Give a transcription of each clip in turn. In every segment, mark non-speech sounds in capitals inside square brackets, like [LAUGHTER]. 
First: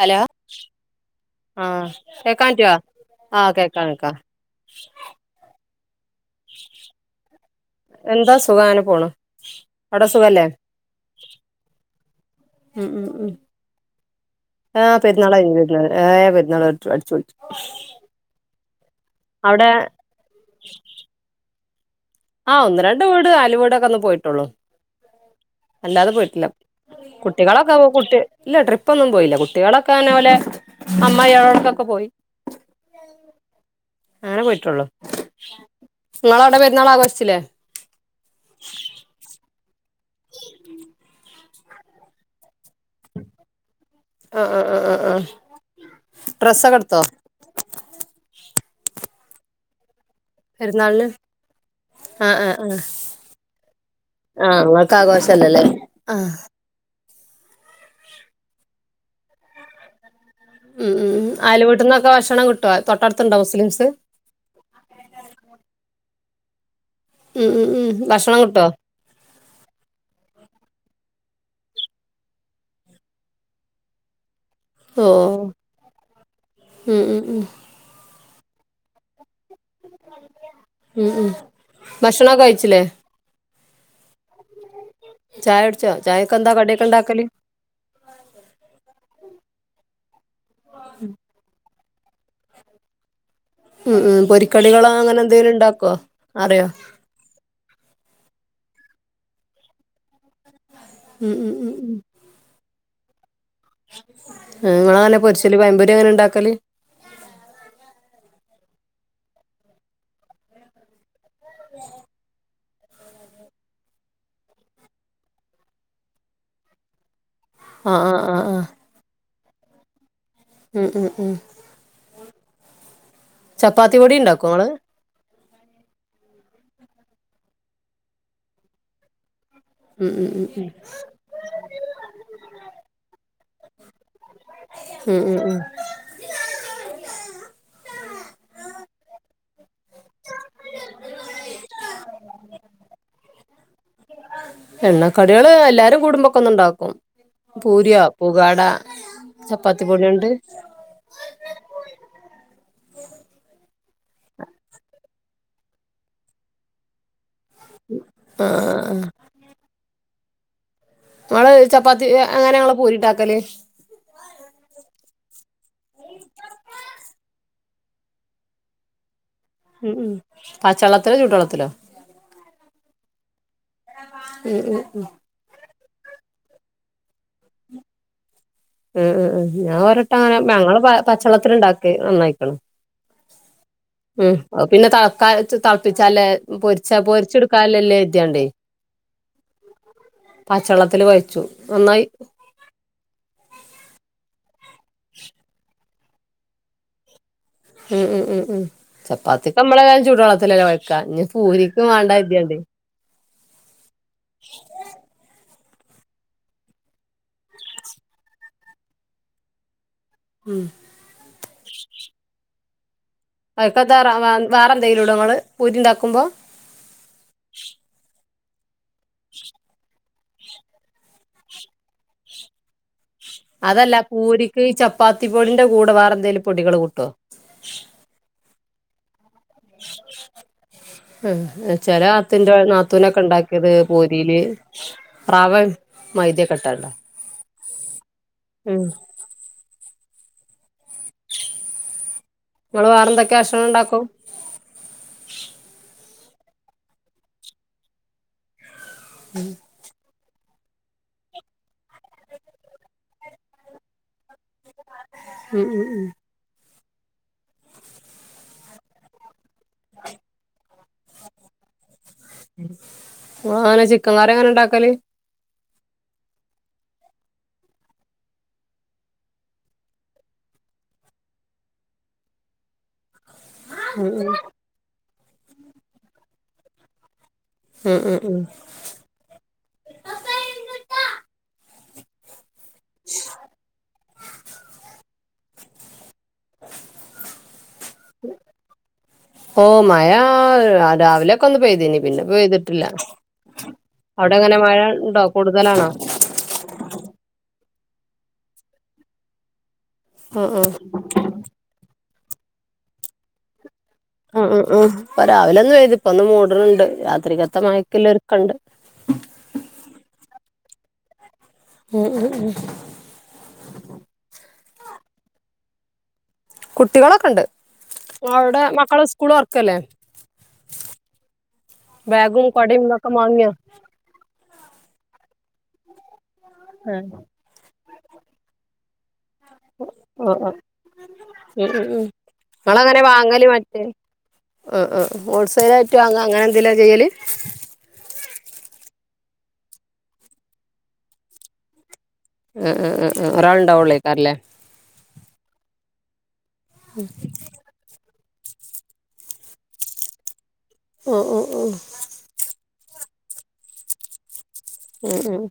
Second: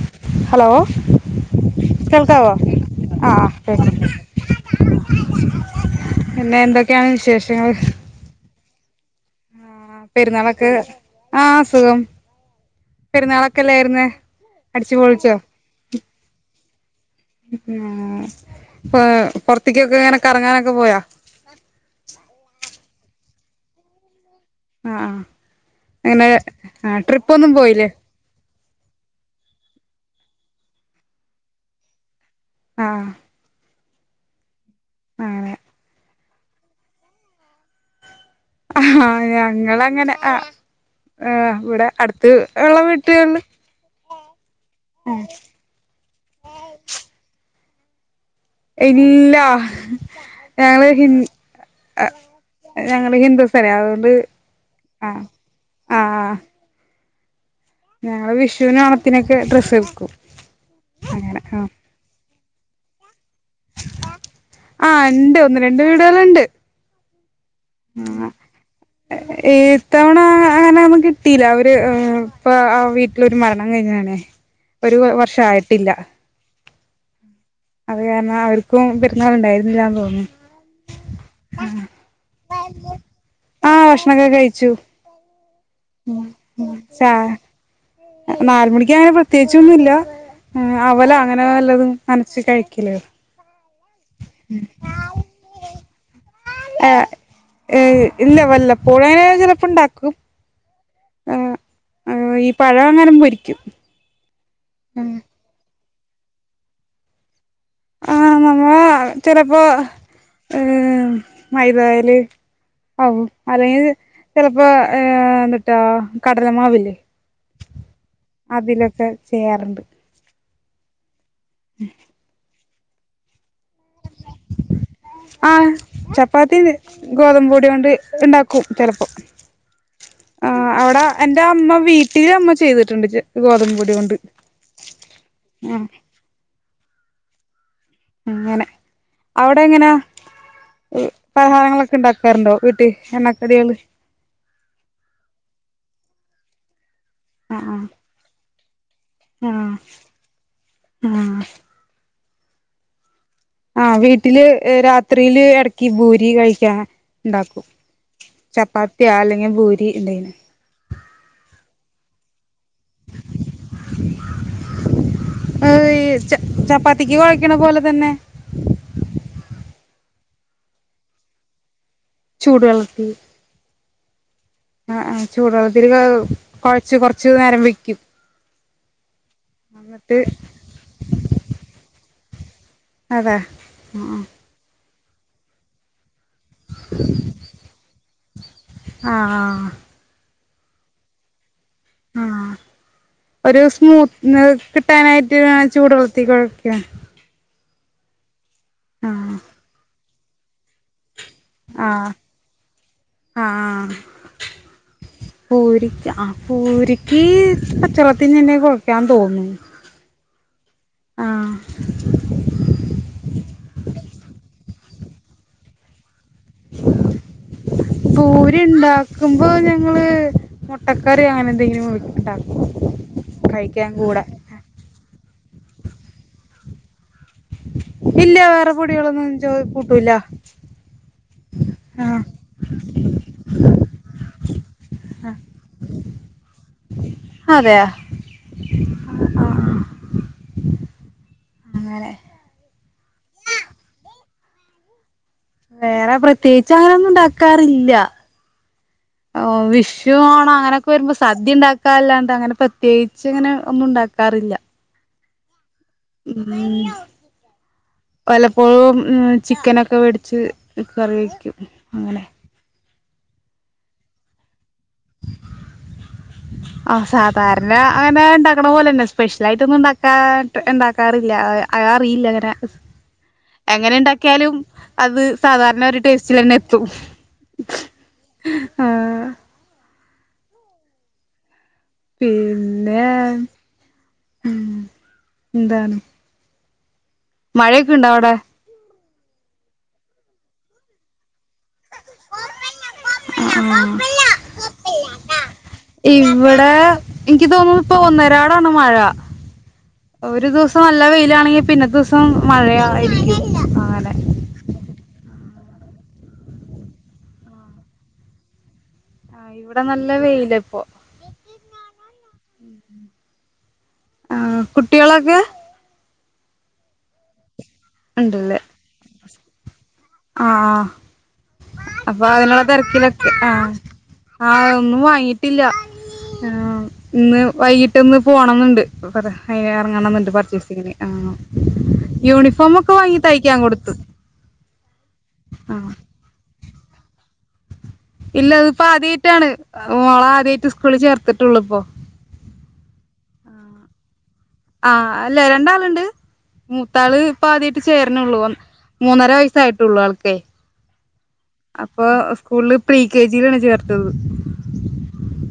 Hello. Hello ആഹ്. കേൾക്കാവോ കേക്കാൻപറ്റോ. ആ ആഹ് കേക്കാ കേൾക്കാം കേക്കാ. പിന്നെ എന്തൊക്കെയാണ് വിശേഷങ്ങള്. എന്താ സുഖ അങ്ങനെ പോണു. ആഹ് അവിടെ സുഖല്ലേ പെരുന്നാളൊക്കെ ആഹ് സുഖം ഉം ഉം ഉം പെരുന്നാളൊക്കെ ഇല്ലേര്ന്ന്. ആഹ് പെര്ന്നാളയ്ര്ന്നു [UNINTELLIGIBLE] പെരുന്നാള് ഏഹ് പെരുന്നാള് അടിച്ചു പോൾച്ചു. പോ പോറ്ത്തിക്കൊക്കെ ഇങ്ങനെ കറങ്ങാനൊക്കെ പോയൊ. ആഹ് ഒന്ന് രണ്ട് വീട് ആയലുവീടൊക്കെ ഒന്ന് പോയിട്ടൊള്ളു. ആ ആ അല്ലാതെ അങ്ങനെ പോയിട്ട്ല്ല. ആ ട്രിപ്പൊന്നും കുട്ടികളൊക്കെ പോ പോയില്ലേ കുട്ടി ഇല്ല. ട്രിപ്പൊന്നും പോയില്ല. കുട്ടികളൊക്കെ ഇങ്ങനെ ഓലെ അമ്മായേൾക്കൊക്കെ പോയി. ആഹ്. അങ്ങെനെ പോയിട്ടാെള്ളു അങ്ങെനെ ഇങ്ങളവ്ടെ പെര്ന്നാളാഘോഷ്ച്ചിലേ അഹ് ആഹ് ഞങ്ങള് അങ്ങെനെ അ വ്ടെ അട്ത്ത് ഇള്ള വ് ആഹ് ആഹ് ആഹ് ആഹ് ആഹ് ഡ്രെസ്സൊക്കെട്ത്തോ ഇല്ലാ പെര്ന്നാൾന് ആഹ് ആഹ് ആഹ് ഞങ്ങള് ഹിന്ദുസല്ലേ അതുകൊണ്ട് ആഹ് ആഹ് ഇങ്ങെൾക്കാഘോഷല്ലലേ ആഹ് ഞങ്ങള് വിഷൂനും ഓൺത്തിനൊക്കെ ഡ്രസ്സ്ട്ക്കും ഉം ഉം ഉം അയല് വീട്ട്ന്നൊക്കെ ഭക്ഷണം ക് ട്ടോ തൊട്ടട്ത്ത്ണ്ടോ മുസ്‌ലീംസ് ആഹ് ഇണ്ട് ഒന്ന് രണ്ട് വീട്കെള്ണ്ട് ഉം ഉം ഉം ഭക്ഷണം കിട്ടോ ഇത്തവണ അങ്ങെനെ ഒന്നും കിട്ടിയില്ല അവെര് ഇപ്പാ ആ വീട്ടിലൊരു മരണം കഴിഞ്ഞതാണേ ഒരു ഓ വ വർഷായിട്ടില്ലാ ഉം ഉം ഉം അത് കാര്ണം അവര് ക്കും പെര്ന്നാള്ണ്ടായിര്ന്നില്ലാന്ന് തോന്ന്ന്നു ഉം ഉം ആഹ് ഭക്ഷണൊക്കെ കഴിച്ചില്ലേ ആഹ് ഭക്ഷണൊക്കെ കഴിച്ചു ചായുട്ച്ചോ ചായക്കെന്താ കട്യൊക്കെണ്ടാക്കെല് നാലുമണിക്ക്യ് അങ്ങെനെ പ്രത്യേകിച്ചൊന്നുല്ലാ ഏഹ് അവലോ അങ്ങെനെ വല്ലെതും നനച്ച് കഴിക്ക്യല് ഉം ഉം പൊരിക്കടികളോ അങ്ങെനെന്തേലുണ്ടാക്കോ അറ്യോ ഏഹ് ഏഹ് ഇല്ല വല്ലപ്പോഴങ്ങെനെ ചെലപ്പണ്ടാക്കും ഉം ഉം ഉം ഉം പഴവെങ്ങാനും പൊരിക്ക്യും ഏഹ് ഇങ്ങെളങ്ങനെ പൊര്ച്ചല് പയംപൊരി അങ്ങെനെണ്ടാക്കല് ആഹ് നമ്മള് ചെലപ്പോ ഏഹ് മൈതായെല് ആവും അല്ലെങ്കില് ചെലപ്പോ ഏഹ് എന്തുട്ടാ കടലമാവില്ലെ ആ ആ ആ ആ അതിലൊക്കെ ചെയ്യാറുണ്ട് ഉം ഉം ഉം ചപ്പാത്തി പൊടീണ്ടാക്കൊങ്ങെള് ആഹ് ചപ്പാത്തി ഗോതമ്പ് പൊടി കൊണ്ട് ഇണ്ടാക്കും ചെലെപ്പം ഉം ഉം ഉം ഉം എന്റെ അമ്മ വീട്ടിലമ്മ ചെയ്തിട്ടുണ്ട് ഗോതമ്പ് പൊടി കൊണ്ട് ഉം ഉം ഉം ആ അങ്ങെനെ അവിടെ എങ്ങെനാ പലഹാരങ്ങളൊക്കെണ്ടാക്കാറ്ണ്ടോ വീട്ട് എണ്ണക്കടികെള് എണ്ണക്കട്യേള് എല്ലാരും കൂടുമ്പൊക്കൊന്ന്ണ്ടാക്കും ആ പൂര്യാേ ആ പുകാടാ ചപ്പാത്തി പൊട്യാേണ്ട് ആഹ് ആഹ് വീട്ടില് രാത്രിയില് എടെക്കി ഭൂരി കഴിക്ക്യാൻ ണ്ടാക്കും ആഹ് ചപ്പാത്തിയാ അല്ലെങ്കി ഭൂരി എന്തെങ്കിലും ങ്ങെള് ചപ്പാത്തി അങ്ങെനേങ്ങെള് പൂരിണ്ടാക്കല് ഈ ച ചപ്പാത്തിക്ക് കൊഴക്കണ പോലെ തെന്നെ ഉം ഉം പാച്ചള്ളത്തിലോ ചൂട് വെള്ളത്തിലോ ചൂട് വെള്ളത്ത് ഉം ഉം ഉം ചൂട് വെള്ളത്തില് വേ കൊഴച്ച് കൊറച്ച് നേരം വെക്ക്യും ഉം ഉം ഉം ഞാൻ ഒരട്ട ങ്ങനെ ഞങ്ങള് പ പച്ചളത്തില്ണ്ടാക്ക് നന്നായി ക്ക്ണ്. അതെ ഉം ഉം ഓഹ് പിന്നെ തളക്ക ച്ച് തൾപ്പിച്ചാലേ പൊരിച്ച പൊരിച്ചെടുക്കാല്ലല്ലേ കര്ത്യാണ്ടെ ആഹ് പച്ചെള്ളത്തില് കൊയച്ചു നന്നായി ഉം ഒരു സ്മൂത്ത് [UNINTELLIGIBLE] കിട്ടാനായിട്ട് ഞാ ചൂടുവെള്ളത്തി കൊഴക്ക. ഉം ഉം ഉം ഉം ആഹ് ചപ്പാത്തിക്ക മ്മളെ തായാലും ചൂട് വെള്ളത്തില്ലല്ലേ കൊഴക്കാ ഇഞ് പൂരിക്ക് മാണ്ട ര്ത്യാണ്ടെ ആഹ് ആഹ് [UNINTELLIGIBLE] പൂരിക്ക് ആഹ് പൂരിക്ക് പച്ചവെള്ളത്തിനെന്നെ കൊഴക്കാന്ന് തോന്ന് ഉം ആഹ് അയ്ക്കെത്താ റവാ വാറെന്തേലുടോ ങ്ങള് പൂരിണ്ടാക്കുമ്പം പൂരിണ്ടാക്കുമ്പോ ഞങ്ങള് മൊ ട്ടക്കറി അങ്ങനെ ന്തെങ്കിലു ണ്ടാക്കും അതല്ല പൂരിക്ക് ഈ ചപ്പാത്തി പൊടിന്റെ കൂടെ വേറെന്തേലും പൊടികള് കൂട്ടോ? ഇല്ല വേറെ പൊടികളൊന്നും ചോ കൂട്ടൂല ഉം ചെലെ ആഹ് [UNINTELLIGIBLE] ഇന്റെ നാത്തൂനൊക്കെ ണ്ടാക്ക്യത് പൂരീല് ആഹ് റവിം മൈദ ക്കെട്ടാണ്ടാ. അതെയ ഉം അങ്ങനെ ങ്ങള് വേറെന്തെക്കെ ഭക്ഷണണ്ടാക്കും? വേറെ പ്രത്യേകിച്ച ങ്ങനൊന്നു ണ്ടാക്കാറില്ല ഓഹ് വിഷ് രുവോണം അങ്ങനൊക്കെ വെരുമ്പോ സദ്യ ണ്ടാക്കാല്ലാണ്ട് അങ്ങനെ പ്രത്യേകിച്ച് ങ്ങനെ ഒന്നു ണ്ടാക്കാറില്ല. ഉം ഉം ഉം ഉം വലപ്പോഴും ഉം ചിക്കനൊക്കെ വേടിച്ച് കറി വെക്കും അങ്ങനെ ഉം ഇങ്ങളെങ്ങനെ ചിക്കൻ കറി എങ്ങനെ ണ്ടാക്കല്? [UNINTELLIGIBLE] ആഹ് സാധാര്ണ അങ്ങനെ ഇണ്ടാക്കണ പോലെന്നെ സ്പെഷ്യലായിട്ടൊന്നുണ്ടാക്കാ ട്ട് ഇണ്ടാക്കാറില്ല. [UNINTELLIGIBLE] അത് അറിയില്ലങ്ങ രാ എങ്ങനെ ണ്ടാക്ക്യാലും അത് സാധാരണൊരു ടേസ്റ്റിലെന്നെത്തും. ഉം ഉം ഉം ആഹ് പിന്നെ ഉം എന്താണ് [UNINTELLIGIBLE] മഴൊക്കെണ്ടാ വടെ? ഓഹ് മഴാ രാ രാവിലെ ക്കൊന്ന് പെയ്തീനി പിന്നെ പെയ്തിട്ടില്ല അവടെ ങ്ങനെ മഴ ണ്ടോ കൂടുതലാണോ? ഇവ്ടെ ഇൻക്ക് തോന്നുന്നു ഇപ്പൊ ഒന്നരാടാണ് മഴ ഒരു ഉം ഉം ദിവസം നല്ല വെയിലാണെങ്കി പിന്നത്തെ ദിവസം മഴയായിരിക്കും. അങ്ങനെ ഉം ഉം ഉം ഇപ്പ രാവിലന്ന് പെയ്തു ഇപ്പൊന്ന് മൂട്ണ് ണ്ട് രാത്രികത്ത മയക്ക്ള്ള ഒരുക്കണ്ട്. ആഹ് ഇവിടെ നല്ല വെയിലപ്പൊ ഉം ഉം ഉം ആഹ് കുട്ടികളൊക്കെ കുട്ടികളൊക്കണ്ട് ഇങ്ങള്ടെ മക്കളെ സ്കൂള് തൊറക്കല്ലേ. ആഹ് അപ്പൊ ബാഗും അതിനുള്ള കൊടയും ഒക്കെ തെര്ക്കിലൊക്കെ വാങ്ങിയോ ആഹ് ആഹ് ഒന്നും വാങ്ങീട്ടില്ല ആഹ് ഇന്ന് വൈകിട്ട് ഒന്ന് പോണം ന്ന്ണ്ട്. നോക്കട്ടെ എറ്ങ്ങണം ന്ന്ണ്ട് ആഹ് പർച്ചേസിങ്ങിന് ആഹ് ഉം ഉം ഉം യൂണിഫോമൊക്കെ വാങ്ങി തയ്ക്കാൻ കൊട്ത്തു. ഓഹ് ഓഹ് ഓഹ് ഹോൾസെൽ ആയിറ്റ് വാങ്ങാ അങ്ങനെ എന്തെലാ ചെയ്യല്. ഇല്ല അത്പ്പോ ആദ്യയ്ട്ടാണ് മോളെ ആദ്യയിട്ട് സ്കൂളില് ചേർത്തിട്ടൊള്ളൂ ഇപ്പോ. ഈഹ് ഈഹ് ഈഹ് ഒരാള്ണ്ടാവൊള്ളെയ്ക്കാരല്ലേ. ആഹ് അല്ലേയ് രണ്ടാള്ണ്ട് മൂത്താള്. ഇപ്പ ആദ്യയിട്ട് ചേര്നൊള്ളൂ മൂന്നര വയസ്സായിട്ടൊള്ളൂ ആൾക്കേയ് ആഹ് ആഹ് ആഹ് അപ്പൊ സ്കൂളില് പ്രീ കെ ജിലാണ് ചേർത്തത്. ഉം ഉം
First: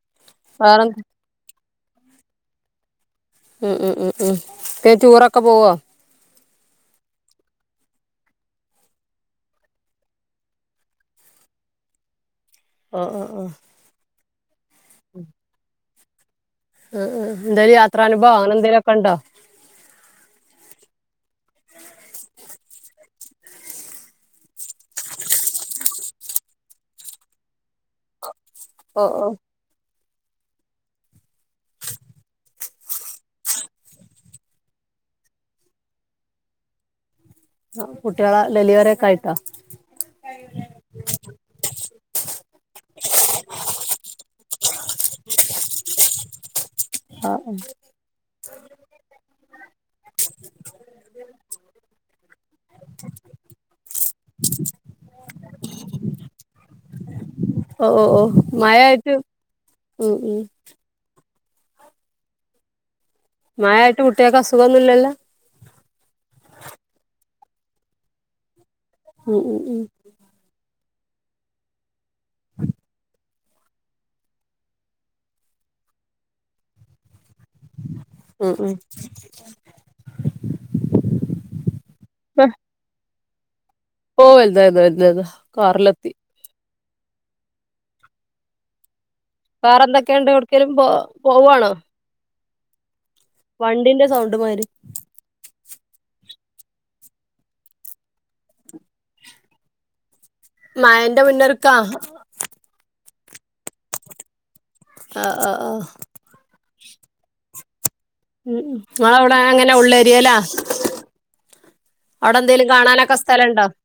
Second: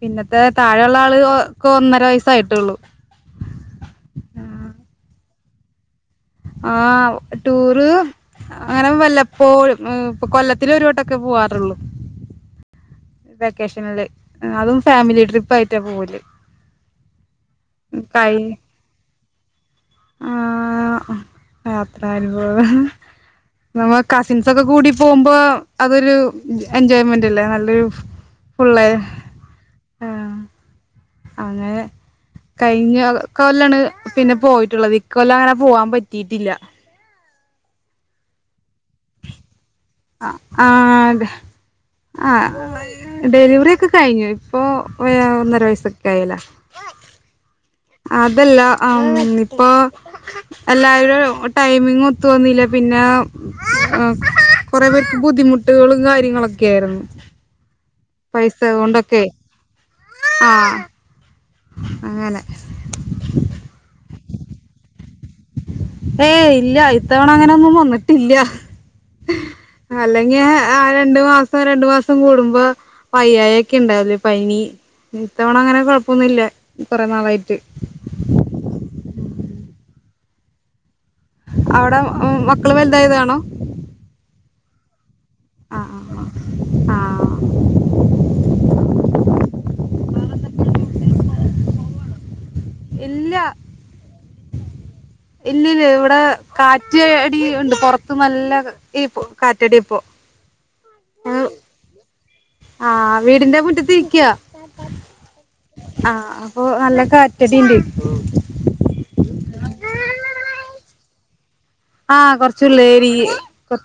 പിന്നത്തെ താഴെള്ള വേറെന്ത് ആള് ഓക് ഒന്നര വയസ്സ് ആയിട്ടൊള്ളു. ഉം ഉം ഉം ഉം പിന്നെ ടൂറൊക്കെ പോവോ. ആഹ് ടൂറ്. അങ്ങനെ വല്ലപ്പോഴും ഉം കൊല്ലത്തിലൊരു വട്ടൊക്കെ പോവാറൊള്ളു. ആഹ് ആഹ് ആഹ് വെക്കേഷന്ല് അതും ഫാമിലി ട്രിപ്പ് ആയിട്ടാ പോവല്. ഈഹ് ഈഹ് എന്താലും യാത്രാനുഭവോ കഴി അങ്ങനെന്തെങ്കിലൊക്കെണ്ടോ. ആഹ് യാത്രനുഭവം. നമ്മളെ കസിൻസൊക്കെ കൂടി പോകുമ്പോ അതൊരു എൻജോയ്മെന്റ് അല്ലേ നല്ലൊരു. ഫുള്ള് ഓഹ് ഓഹ് ആഹ് അങ്ങനെ. കഴിഞ്ഞ കൊല്ലാണ് പിന്നെ പോയിട്ടുള്ളത് ഇകൊല്ലം അങ്ങനെ പോവാൻ പറ്റിട്ടില്ല. ആഹ് കുട്ട്യാളെ ഡെലിവറിക്കെ ആയിട്ടോ. ആഹ് ആത ആഹ് ഡെലിവറി ഒക്കെ കഴിഞ്ഞു ഇപ്പോ ഏഹ് ഒന്നര വയസ്സൊക്കെ ആയിലെ ആഹ് അതല്ല ആഹ് ഇപ്പൊ. എല്ലാരും ടൈമിങ് ഒത്തു വന്നിലെ പിന്നെ. ആഹ് കൊറെ പേർക്ക് ബുദ്ധിമുട്ടുകളും കാര്യങ്ങളൊക്കെ ആയ്രുന്നു. ഓഹ് ഓഹ് ഓഹ് മഴ ആയിട്ട് ഉം ഉം. ആഹ് അങ്ങനെ മഴായിട്ട് കുട്ട്യാക്ക് അസുഖോന്ന്ല്ലല്ലോ. ഏയ് ഇല്ല ഇത്തവണ അങ്ങനൊന്നും വന്നിട്ടില്ല. ഉം ഉം ഉം അല്ലെങ്കിൽ ആഹ് രണ്ട് മാസം രണ്ട് മാസം കൂടുമ്പോ. വയ്യായിയൊക്കെ ഉണ്ടാവല് പനി ഇത്തവണ അങ്ങനെ കൊയപ്പൊന്നുല്ല കുറെ നാളായിട്ട്. ഉ ഉ. അവടെ ഉം മക്കള് വൽതായതാണോ? ഓഹ് വൽതായി [UNINTELLIGIBLE] ആഹ് ആറ്ലെത്തി. ആഹ് ആഹ് ആഹ് വേറെന്തക്കണ്ട് എവ്ട്ക്കേലും പോ പോവ്വാണോ? ഇല്ല. വണ്ടിന്റെ സൗണ്ട് മാരി. ഇല്ലല്ല ഇവടെ കാറ്റ് അടി ണ്ട് പൊർത്ത് ന്നല്ല ഈപ്പോ കാറ്റടിപ്പോ മയന്റെ മുന്നൊരു ക്കാഹ ആഹ് വീടിന്റെ മുറ്റത്തിരിക്ക്യ. ആഹ് ആഹ് ആഹ്. അപ്പൊ നല്ല കാറ്റടിണ്ട് ഉം ങ്ങളവടെ എങ്ങനെ ഉള്ളേരിയലാ? ആഹ് അവടെ എന്തേലും കൊറച്ചുള്ളേരി കാണാനൊക്കെ സ്ഥലണ്ടോ? കൊ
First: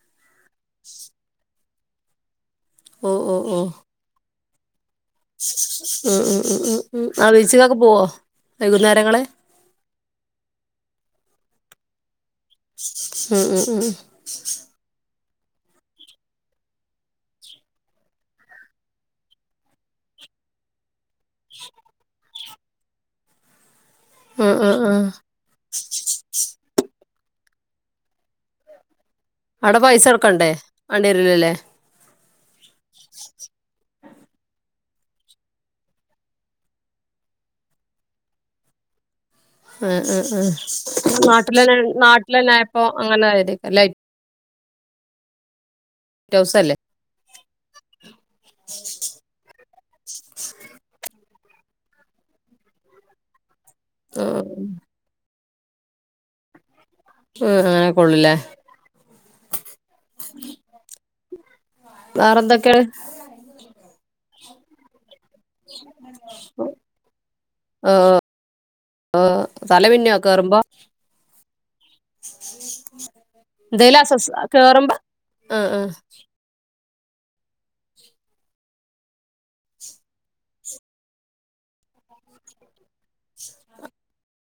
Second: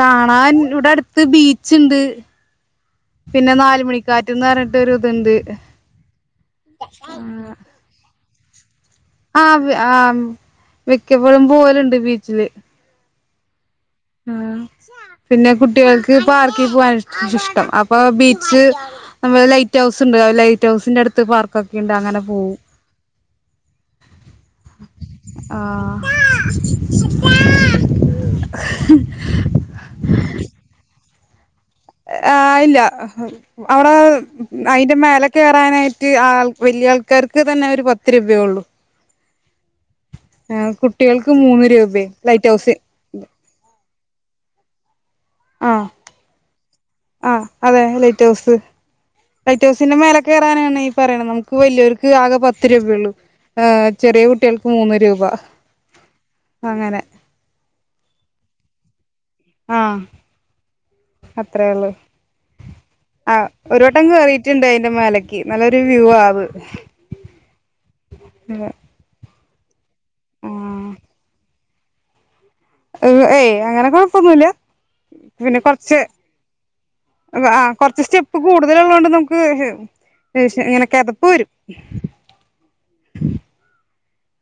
കാണാൻ ഇവടെ അടുത്ത് ബീച്ച്ണ്ട്, ഓ ഓ പിന്നെ ഓ ന്നാലുമണിക്കാറ്റ്ന്നറ ട്ടൊര്ത്ണ്ട്. ഉം ഉം ഉം ഉം ഉ ആഹ് ബീച്ചിക്കൊക്ക പുവ്വോ വൈകുന്നേരങ്ങള്? ആഹ് ആം മിക്കപ്പോഴും പോവല്ണ്ട് ബീച്ചില്. ഉ ഉ ഉം ആഹ്, പിന്നെ കുട്ട്യാൾക്ക് പാർക്കി പുവ്വാനാ ഇഷ് ഇഷ്ടം അപ്പൊ ബീച്ച്. ന്നമ്മള് ലൈറ്റ് ഹൗസ്ണ്ട് ലൈറ്റ് ഹൗസിന്റെടുത്ത് പാർക്കൊക്കിണ്ട് അങ്ങനെ പോവും. ആഹ് ആഹ് ആഹ്. [UNINTELLIGIBLE] [UNINTELLIGIBLE] അവടെ പൈസട്ക്കണ്ടേ? മാണ്ടിരൂലലെ. ആഹ് ഇല്ല്യ. അവടെ അയ്ന്റെ മേല കേറാനായിട്ട് ആഹ് വല്ല്യ ആൾക്കാർക്ക് തന്നെ ഒര് പത്ത് രൂപയൊള്ളു. ആഹ് ആഹ് ആഹ് കുട്ടികൾക്ക് മൂന്ന് ന്നാട്ട്ലനെ രൂപയും ലൈറ്റ് ന്നാട്ട്ലെനെ ഹൗസ് ആയപ്പോ അങ്ങനെ ആയതയ്ക്കാര്ലെ ആഹ്. റ്റൗസല്ലേ? ആഹ് അതെ ലൈറ്റ് ഹൗസ്. ലൈറ്റ്ഹൗസിന്റെ മേലെ കേറാനാണ് ഈ പറേണത് ന്നമുക്ക് വല്ല്യാര്ക്ക് ആകെ പത്ത് രൂപയള്ളൂ. ചെറിയ ആ കുട്ട്യാൾക്ക് മൂന്ന് രൂപ അങ്ങനെ. ഉം ആഹ്, അങ്ങനെക്കെള്ളൂലെ. ആഹ്. അത്രയള്ളൂ. വേറെന്തൊക്കെ? ആഹ് ഒരു വട്ടം കേറീറ്റ്ണ്ട് അയ്ന്റെ മേലെ കി ന്നല്ലൊരു വ്യൂ ആവ് ഓഹ് തലമിന്നൂ കേറ്മ്പോ? ആഹ് ഏയ് അങ്ങനെ എന്തേലും അസ്വസ്ഥ കൊഴ്പ്പൊന്നുല്ല്യ കേറുമ്പോ പിന്നെ ആ ആ കൊർച്ച് ആഹ് കൊർച്ച് സ്റ്റെപ്പ് കൂട്തല്ള്ളോണ്ട് ന്നമുക്ക് [UNINTELLIGIBLE] ഇങ്ങനെ ക്കെതപ്പ് വരും.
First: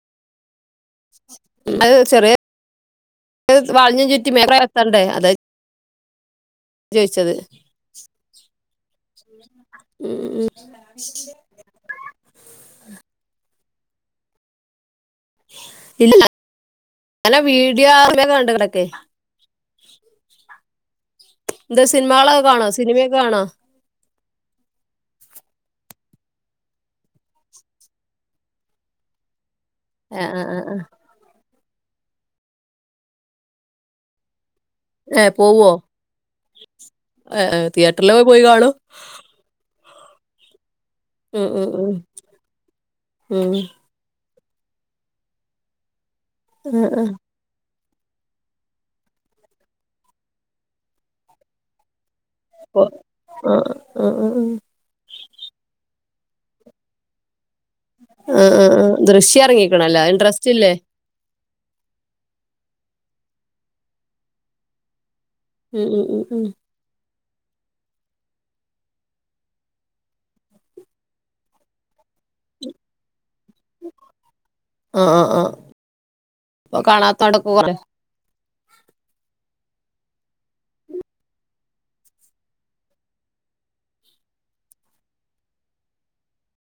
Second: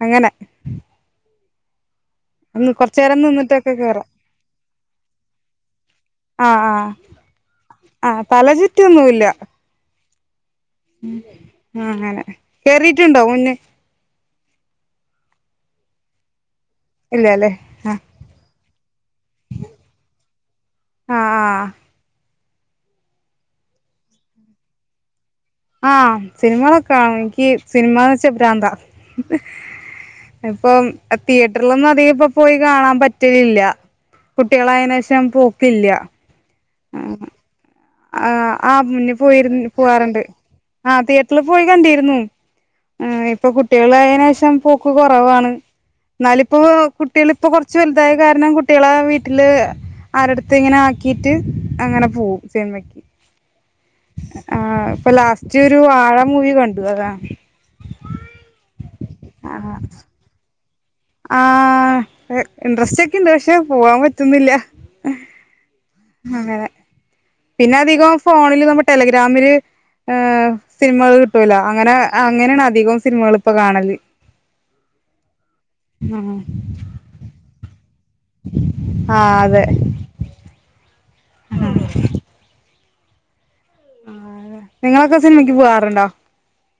അങ്ങനെ അത് ചെറിയ ഒന്ന് കൊറച്ചു നേരം നിന്നിട്ടൊക്കെ വാളിനേം കേറാം ചുറ്റി [UNINTELLIGIBLE] അതായത് ആഹ് ആഹ് ആഹ് തല ചുറ്റൊന്നുംല്ല ഉം ഉം ഉം അങ്ങനെ കേറിട്ടുണ്ടോ മുന്നേ ഇല്ല ഇങ്ങനെ ഇല്ലല്ലേ ആഹ് വീഡിയോക്കെ കണ്ടെടക്കെ ആഹ് ആഹ് എന്താ സിനിമകളക്കെ കാണോ സിനിമയൊക്കെ കാണോ ആഹ് സിനിമകളൊക്കെണ കാണും എനിക്ക് സിനിമന്ന് വെച്ചാ ഭ്രാന്താ ആ ആ ആ ആ. അപ്പം ആഹ് തിയേറ്ററിലൊന്നും അധികം ഇപ്പ പോയി കാണാൻ പറ്റലില്ല കുട്ടികളായ നേശം പോക്കില്ല ആഹ് തിയ ആഹ് ആഹ് മുന്നേ പോയിരുന്നു പോവാറുണ്ട് ആഹ് തിയേറ്ററിൽ ഉം പോയി ഉം കണ്ടിരുന്നു ഉം ഇപ്പൊ ഉം കുട്ടികളായേനേഷം പോ ക്ക് കൊറവാണ് എന്നാലിപ്പോ ആ കുട്ടികള് ഇപ്പൊ കൊറച്ച് വലുതായ കാരണം കുട്ടികളെ വീട്ടില് ആരെടുത്തും ഇങ്ങനെ ആക്കിട്ട് അങ്ങനെ പോവും ആ പോ സിനിമക്ക് ആ ആ ആ ആ. ആഹ് ഇപ്പൊ ലാസ്റ്റ് ഒരു വാഴ മൂവി കണ്ടു അതാ ആഹ് ആഹ് ആഹ് ദൃശ്യം എറങ്ങിക്കണല്ല ഇൻ്ററസ്റ്റില്ലേ ആഹ് ഇൻട്രസ്റ്റ് ഒക്കെ ഇണ്ട് പക്ഷെ പോവാൻ പറ്റുന്നില്ല ഉം ഉം ഉം ഉം അങ്ങനെ പിന്നെ അധികം ഫോണില് നമ്മ ടെലഗ്രാമില് ഏഹ് സിനിമകള് കിട്ടൂല അങ്ങനെ അങ്ങനെയാണ് അധികവും സിനിമകളിപ്പൊ കാണല് ആഹ് ആഹ് ഇപ്പൊ കാണാത്തോടക്ക പോവാ ആഹ് അതെ ഉം നിങ്ങളൊക്കെ സിനിമയ്ക്ക് പൂവാറുണ്ടോ